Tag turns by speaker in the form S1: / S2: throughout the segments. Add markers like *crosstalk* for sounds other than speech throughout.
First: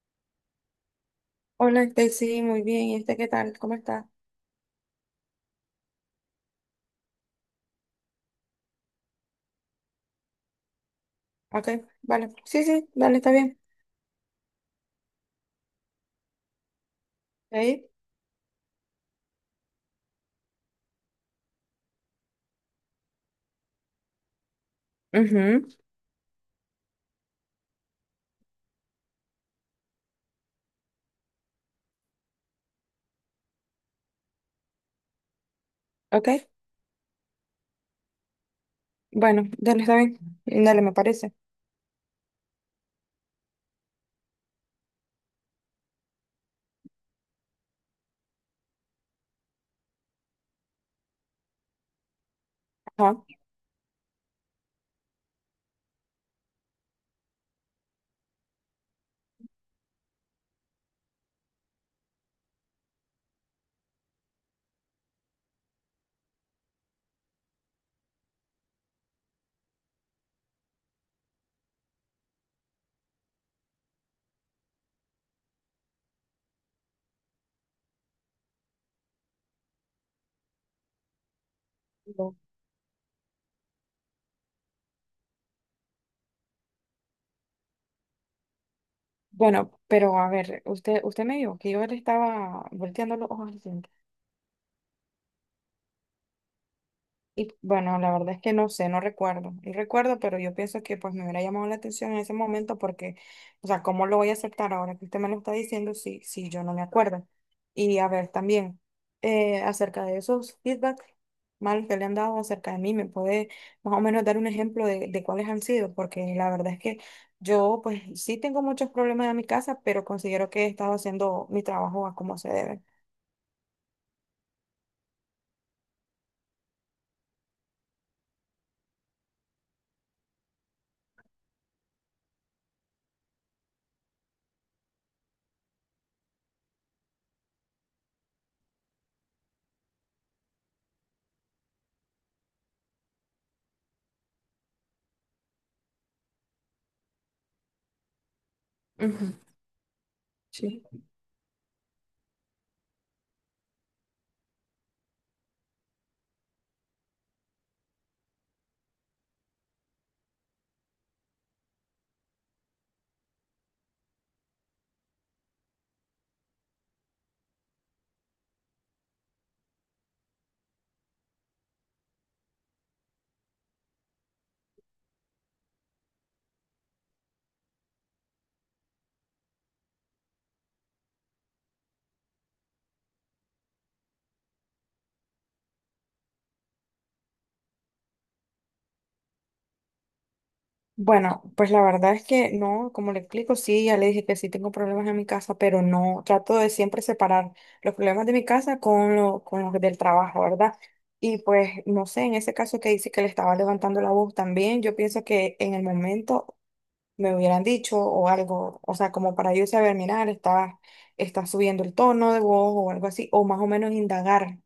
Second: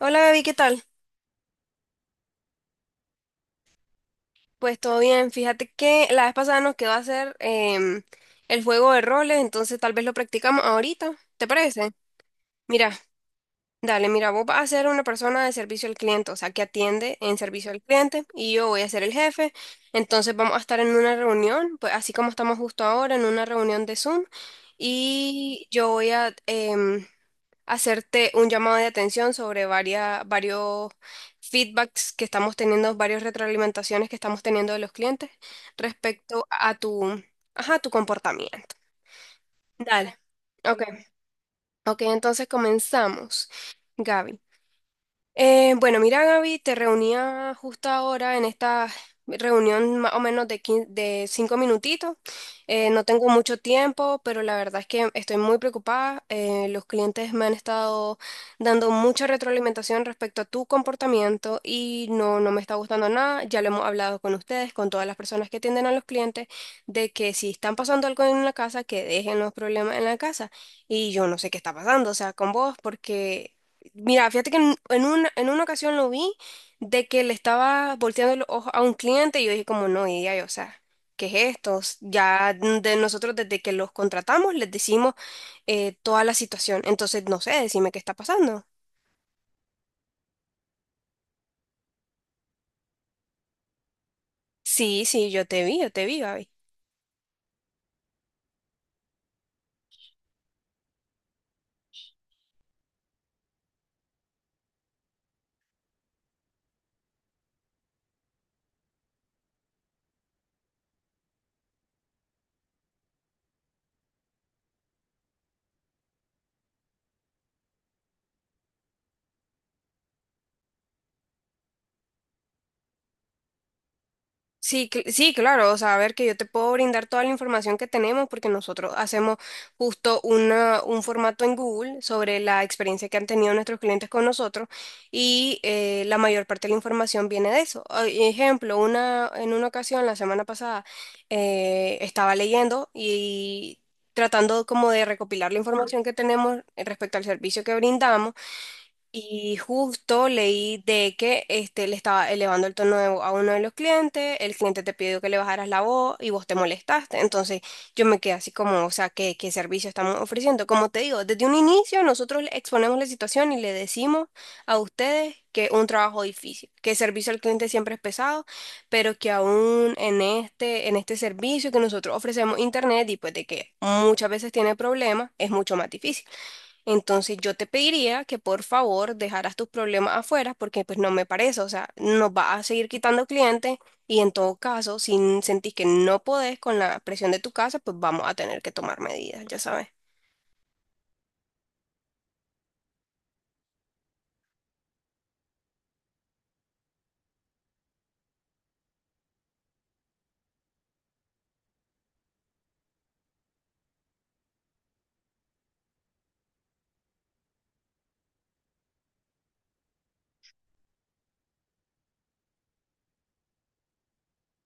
S1: Hola Gaby, ¿qué tal?
S2: Hola, sí, muy bien. ¿Y qué tal? ¿Cómo está?
S1: Pues todo bien. Fíjate que la vez pasada nos quedó a hacer el juego de roles, entonces tal vez lo practicamos ahorita. ¿Te
S2: Ok,
S1: parece?
S2: vale. Sí, sí,
S1: Mira,
S2: dale, está bien.
S1: dale, mira, vos vas a ser una persona de servicio al cliente, o sea, que atiende en servicio al
S2: Ahí.
S1: cliente, y yo voy a ser el jefe. Entonces vamos a estar en una reunión, pues así como estamos justo ahora, en una reunión de Zoom,
S2: Ujú.
S1: y yo voy a hacerte un llamado de atención sobre varios feedbacks que estamos teniendo, varias retroalimentaciones que estamos teniendo de los clientes
S2: Ok,
S1: respecto a tu, ajá, tu comportamiento.
S2: bueno, dale, está
S1: Dale.
S2: bien. Dale, me
S1: Ok.
S2: parece.
S1: Ok, entonces comenzamos. Gaby. Bueno, mira, Gaby, te reunía justo ahora en esta reunión más o menos de, de cinco minutitos. No
S2: Ajá.
S1: tengo mucho tiempo, pero la verdad es que estoy muy preocupada. Los clientes me han estado dando mucha retroalimentación respecto a tu comportamiento y no me está gustando nada. Ya lo hemos hablado con ustedes, con todas las personas que atienden a los clientes, de que si están pasando algo en la casa, que dejen los problemas en la casa. Y yo no sé qué está pasando, o sea, con vos, porque mira, fíjate que en una ocasión lo vi de que le estaba volteando los ojos a un cliente y yo dije como no, y ya, o sea, ¿qué es esto? Ya de nosotros desde que los contratamos les decimos toda la situación, entonces no sé, decime qué está pasando.
S2: Bueno, pero a ver, usted me dijo que yo le estaba volteando los ojos.
S1: Sí, sí, yo te vi, Gaby.
S2: Y bueno, la verdad es que no sé, no recuerdo. Y recuerdo, pero yo pienso que pues me hubiera llamado la atención en ese momento porque, o sea, ¿cómo lo voy a aceptar ahora que usted me lo está diciendo si yo no me acuerdo? Y a ver, también, acerca de esos feedback malos que le han dado acerca de mí, ¿me puede más o menos dar un ejemplo de cuáles han sido? Porque la verdad es que yo pues sí tengo muchos problemas en mi casa, pero considero que he estado haciendo mi trabajo a como se debe.
S1: Sí, sí, claro, o sea, a ver que yo te puedo brindar toda la información que tenemos porque nosotros hacemos justo una, un formato en Google sobre la experiencia que han tenido nuestros clientes con nosotros y la mayor parte de la información viene de eso. Ah, ejemplo, una, en una ocasión la semana pasada estaba leyendo y tratando como de recopilar la información que tenemos respecto al servicio que brindamos.
S2: Ujú.
S1: Y justo leí
S2: Sí.
S1: de que este, le estaba elevando el tono de voz a uno de los clientes, el cliente te pidió que le bajaras la voz y vos te molestaste. Entonces yo me quedé así como, o sea, ¿qué, qué servicio estamos ofreciendo? Como te digo, desde un inicio nosotros le exponemos la situación y le decimos a ustedes que es un trabajo difícil, que el servicio al cliente siempre es pesado, pero que aún en este servicio que nosotros ofrecemos internet y pues de que muchas veces tiene problemas, es mucho más difícil. Entonces yo te pediría que por favor dejaras tus problemas afuera porque pues no me parece, o sea, nos va a seguir quitando clientes y en todo caso, si sentís que no podés con la presión de tu casa, pues vamos a tener que tomar medidas, ya sabes.
S2: Bueno, pues la verdad es que no, como le explico, sí, ya le dije que sí tengo problemas en mi casa, pero no, trato de siempre separar los problemas de mi casa con, lo, con los del trabajo, ¿verdad? Y pues, no sé, en ese caso que dice que le estaba levantando la voz también, yo pienso que en el momento me hubieran dicho o algo, o sea, como para yo saber, mirar, está subiendo el tono de voz o algo así, o más o menos indagar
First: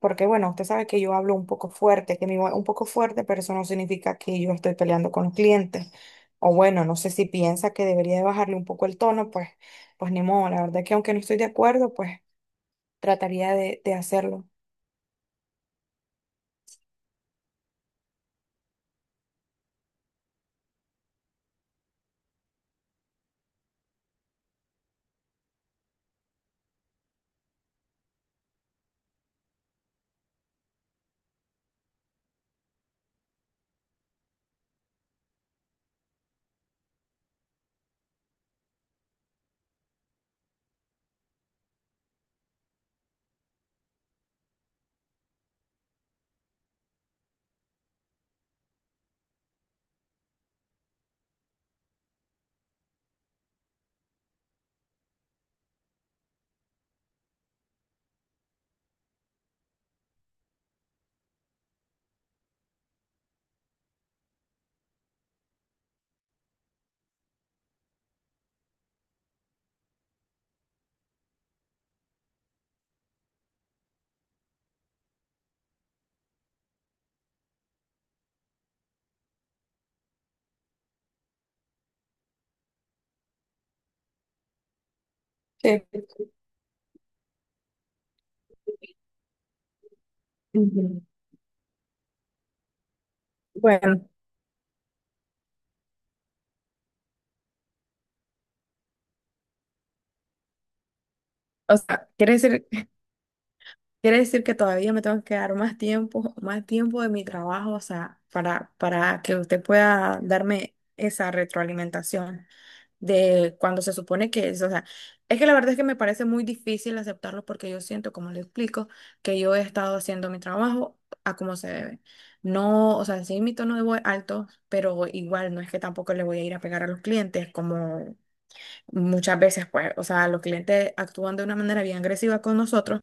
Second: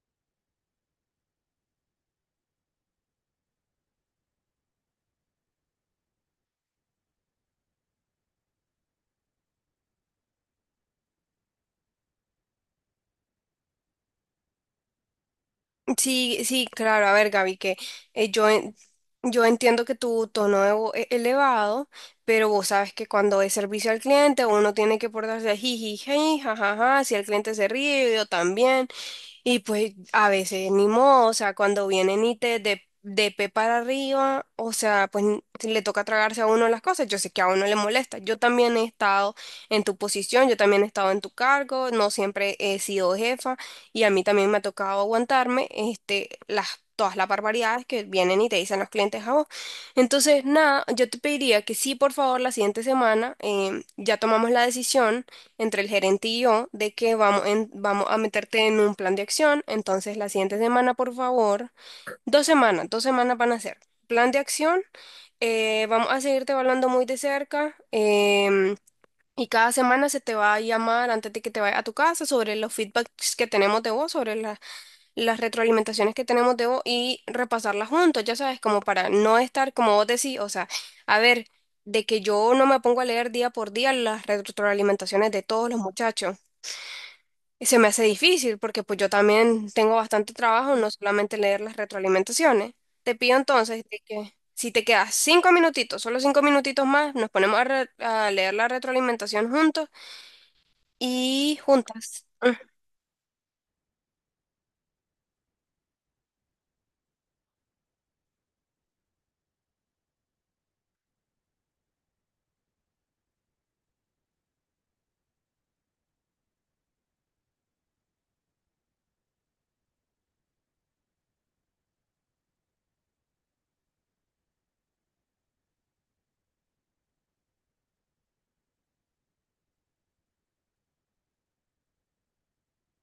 S2: porque bueno, usted sabe que yo hablo un poco fuerte, que mi voz es un poco fuerte, pero eso no significa que yo estoy peleando con los clientes. O bueno, no sé si piensa que debería de bajarle un poco el tono, pues ni modo. La verdad que aunque no estoy de acuerdo, pues trataría de hacerlo.
S1: Sí, sí, claro, a ver Gaby, que yo, yo entiendo que tu tono de voz es elevado, pero vos sabes que cuando es servicio al cliente uno tiene que portarse jiji, jajaja, si el cliente se ríe, yo también. Y pues a veces ni modo, o sea, cuando vienen y te de pe para arriba, o sea, pues le toca tragarse a uno las cosas, yo sé que a uno le molesta. Yo también he estado en tu posición, yo también he estado en tu cargo, no siempre he sido jefa y a mí también me ha tocado aguantarme este, las, todas las barbaridades que vienen y te dicen los clientes a vos. Entonces, nada, yo te pediría que sí, por favor, la siguiente semana ya tomamos la decisión entre el gerente y yo de que vamos, vamos a meterte en un plan de acción. Entonces, la siguiente semana, por favor, dos semanas van a ser. Plan de acción, vamos a seguirte evaluando muy de cerca. Y cada semana se te va a llamar antes de que te vayas a tu casa sobre los feedbacks que tenemos de vos, sobre las retroalimentaciones que tenemos de vos y repasarlas juntos, ya sabes, como para no estar como vos decís, o sea, a ver, de que yo no me pongo a leer día por día las retroalimentaciones de todos los
S2: Sí.
S1: muchachos. Y se me hace difícil porque pues yo también tengo bastante trabajo, no
S2: Ujú.
S1: solamente leer las retroalimentaciones. Te pido entonces de
S2: Bueno,
S1: que si te quedas cinco minutitos, solo cinco minutitos más, nos ponemos a leer la retroalimentación juntos y
S2: o sea,
S1: juntas. Mm.
S2: quiere decir que todavía me tengo que dar más tiempo de mi trabajo, o sea, para que usted pueda darme esa retroalimentación de cuando se supone que es, o sea, es que la verdad es que me parece muy difícil aceptarlo porque yo siento, como le explico, que yo he estado haciendo mi trabajo a como se debe. No, o sea, sí, mi tono de voz alto, pero igual no es que tampoco le voy a ir a pegar a los clientes, como muchas veces, pues, o sea, los clientes actúan de una manera bien agresiva con nosotros,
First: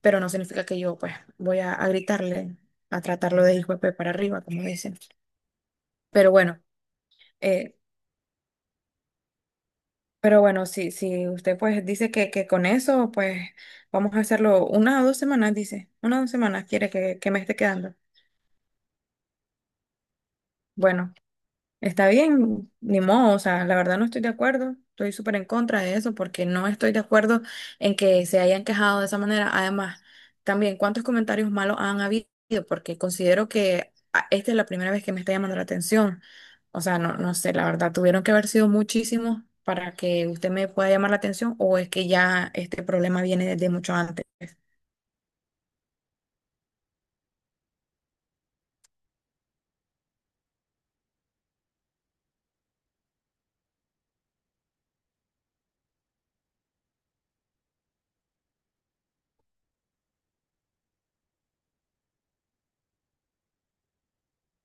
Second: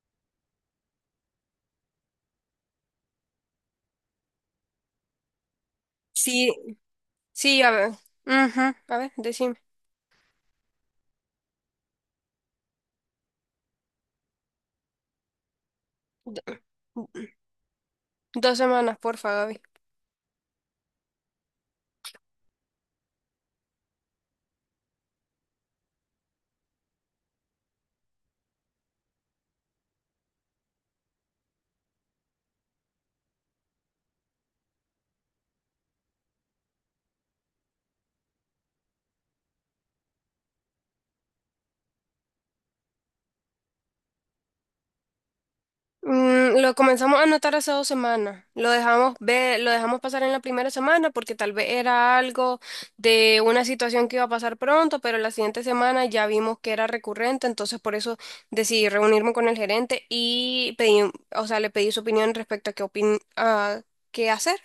S2: pero no significa que yo, pues, voy a gritarle, a tratarlo de hijo de pe para arriba, como dicen. Pero
S1: Sí,
S2: bueno.
S1: sí, a
S2: eh,
S1: ver. Ujú, a ver, decime.
S2: Pero bueno, si usted pues dice que con eso, pues vamos a hacerlo una o dos semanas, dice. Una o dos
S1: Do-
S2: semanas quiere
S1: mm,
S2: que me esté quedando.
S1: Dos semanas, porfa, Gaby.
S2: Bueno. Está bien, ni modo, o sea, la verdad no estoy de acuerdo, estoy súper en contra de eso porque no estoy de acuerdo en que se hayan quejado de esa manera. Además, también, ¿cuántos comentarios malos han habido? Porque considero que esta es la primera vez que me está llamando la atención. O sea, no, no sé, la verdad, tuvieron que haber sido muchísimos para que usted me pueda llamar la atención o es que ya este problema viene desde mucho antes.
S1: Mm, lo comenzamos a notar hace dos semanas. Lo dejamos ver, lo dejamos pasar en la primera semana porque tal vez era algo de una situación que iba a pasar pronto, pero la siguiente semana ya vimos que era recurrente, entonces por eso decidí reunirme con el gerente y pedí, o sea, le pedí su opinión respecto a qué a qué hacer.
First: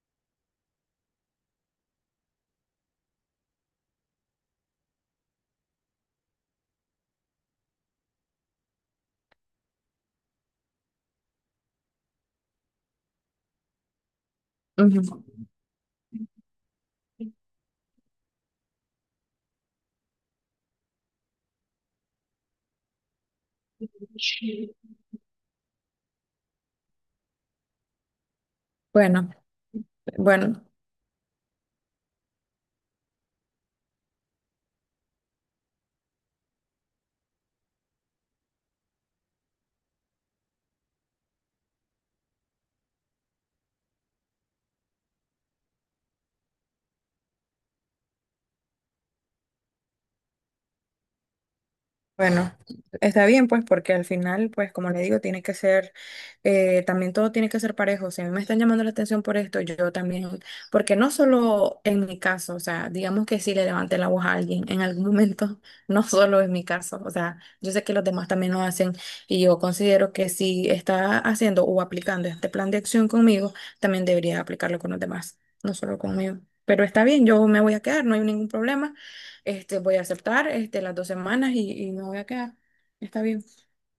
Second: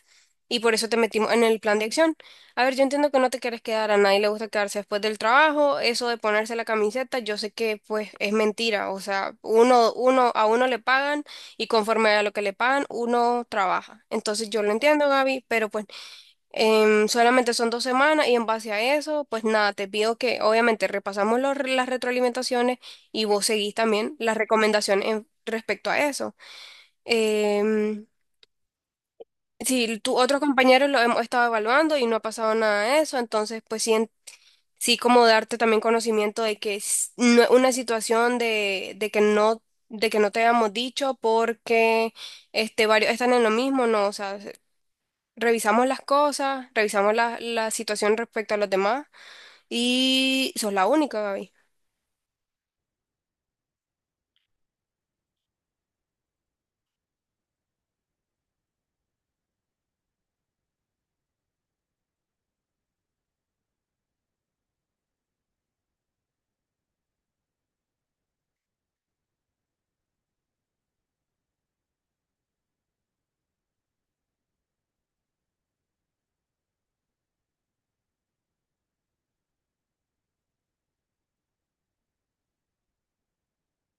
S1: Y por eso te metimos en el plan de acción. A ver, yo entiendo que no te quieres quedar, a nadie le gusta quedarse después del trabajo, eso de ponerse la camiseta, yo sé que pues es mentira, o sea, uno, a uno le pagan y conforme a lo que le pagan, uno trabaja. Entonces yo lo entiendo,
S2: Ujú.
S1: Gaby, pero pues solamente son dos semanas y en base a eso, pues nada, te pido que obviamente repasamos las retroalimentaciones y vos seguís también las recomendaciones respecto a eso. Em,
S2: Bueno,
S1: si tu otros
S2: bueno.
S1: compañeros lo hemos estado evaluando y no ha pasado nada de eso, entonces pues sí sí como darte también conocimiento de que es una situación de que no te habíamos dicho porque este varios están en lo mismo, no, o sea, revisamos las cosas, revisamos la situación respecto a los demás y sos la única, Gaby.
S2: Bueno, está bien, pues, porque al final, pues, como le digo, tiene que ser, también todo tiene que ser parejo. Si a mí me están llamando la atención por esto, yo también, porque no solo en mi caso, o sea, digamos que si le levanté la voz a alguien en algún momento, *laughs* no solo es mi caso, o sea, yo sé que los demás también lo hacen y yo considero que si está haciendo o aplicando este plan de acción conmigo, también debería aplicarlo con los demás, no solo conmigo. Pero está bien, yo me voy a quedar, no hay ningún problema. Este, voy a aceptar este, las dos semanas y me voy a quedar. Está bien.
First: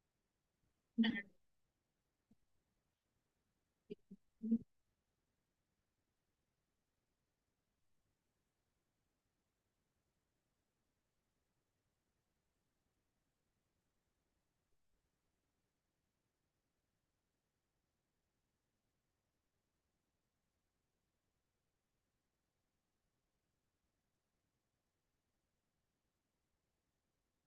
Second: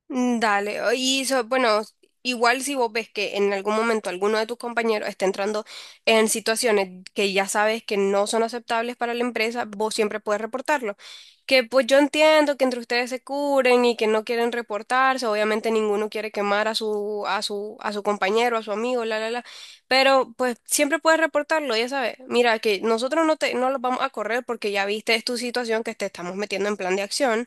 S1: Dale, y bueno, igual si vos ves que en algún momento alguno de tus compañeros está entrando en situaciones que ya sabes que no son aceptables para la empresa, vos siempre puedes reportarlo. Que pues yo entiendo que entre ustedes se curen y que no quieren reportarse, obviamente ninguno quiere quemar a su compañero, a su amigo, la, pero pues siempre puedes reportarlo, ya sabes. Mira, que nosotros no los vamos a correr porque ya viste es tu situación que te estamos metiendo en plan de acción.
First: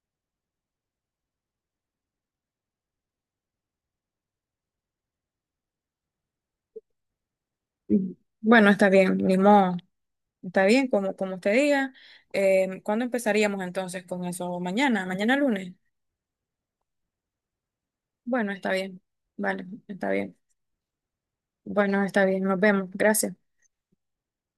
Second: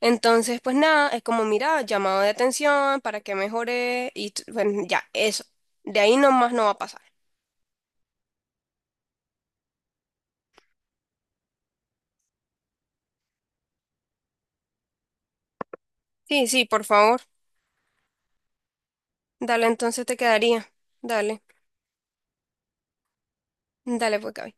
S1: Entonces, pues nada, es como, mira, llamado de atención para que mejore y bueno, ya, eso. De ahí nomás no va a pasar.
S2: Mm. Bueno, está bien, ni modo. Está bien, como, como usted diga. ¿Cuándo empezaríamos entonces con eso? Mañana, mañana lunes.
S1: Sí, sí, por favor.
S2: Bueno, está bien.
S1: Dale,
S2: Vale,
S1: entonces
S2: está
S1: te
S2: bien.
S1: quedaría. Dale,
S2: Bueno, está bien, nos vemos. Gracias.
S1: dale pues, Gaby.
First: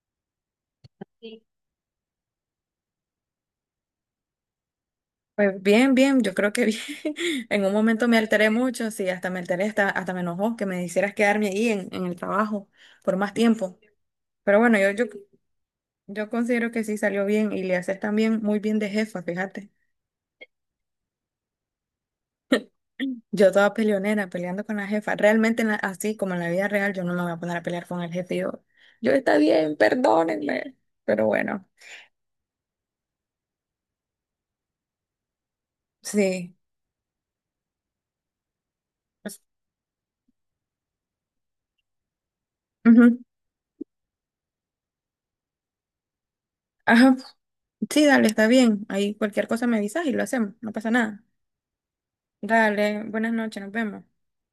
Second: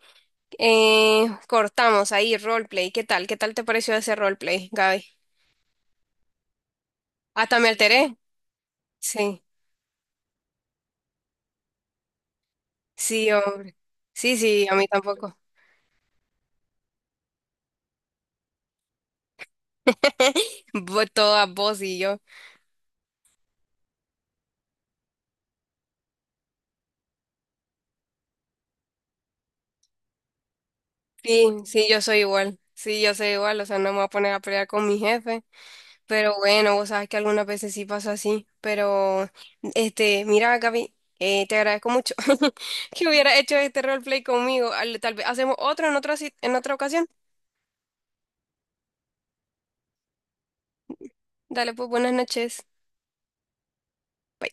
S2: Sí.
S1: Cortamos ahí, roleplay. ¿Qué tal? ¿Qué tal te pareció ese roleplay, Gaby?
S2: Pues bien, bien, yo creo que bien. *laughs*
S1: Hasta
S2: En
S1: me
S2: un momento
S1: alteré.
S2: me alteré mucho, sí, hasta me
S1: Sí,
S2: alteré, hasta, hasta me enojó que me hicieras quedarme ahí en el trabajo por
S1: sí,
S2: más
S1: hombre.
S2: tiempo.
S1: Sí,
S2: Pero
S1: sí, a
S2: bueno,
S1: mí tampoco.
S2: Yo considero que sí salió bien y le haces también muy bien de jefa, fíjate.
S1: Todas vos y yo.
S2: Yo toda peleonera, peleando con la jefa. Realmente en la- así como en la vida real, yo no me voy a poner a pelear con el jefe. Yo está bien, perdónenme. Pero
S1: Sí,
S2: bueno,
S1: sí, yo soy igual. Sí, yo soy igual. O sea, no me voy a poner a pelear con mi jefe. Pero
S2: sí.
S1: bueno, vos sabes que algunas veces sí pasa así. Pero, este, mira, Gaby, te agradezco mucho *laughs* que
S2: Ujú.
S1: hubiera hecho este roleplay conmigo. Tal vez hacemos otro en otra, en otra ocasión.
S2: Ajá. Sí, dale, está bien. Ahí cualquier cosa me avisas y lo hacemos. No pasa nada.
S1: Dale, pues buenas noches.
S2: Dale, buenas noches, nos vemos.
S1: Bye.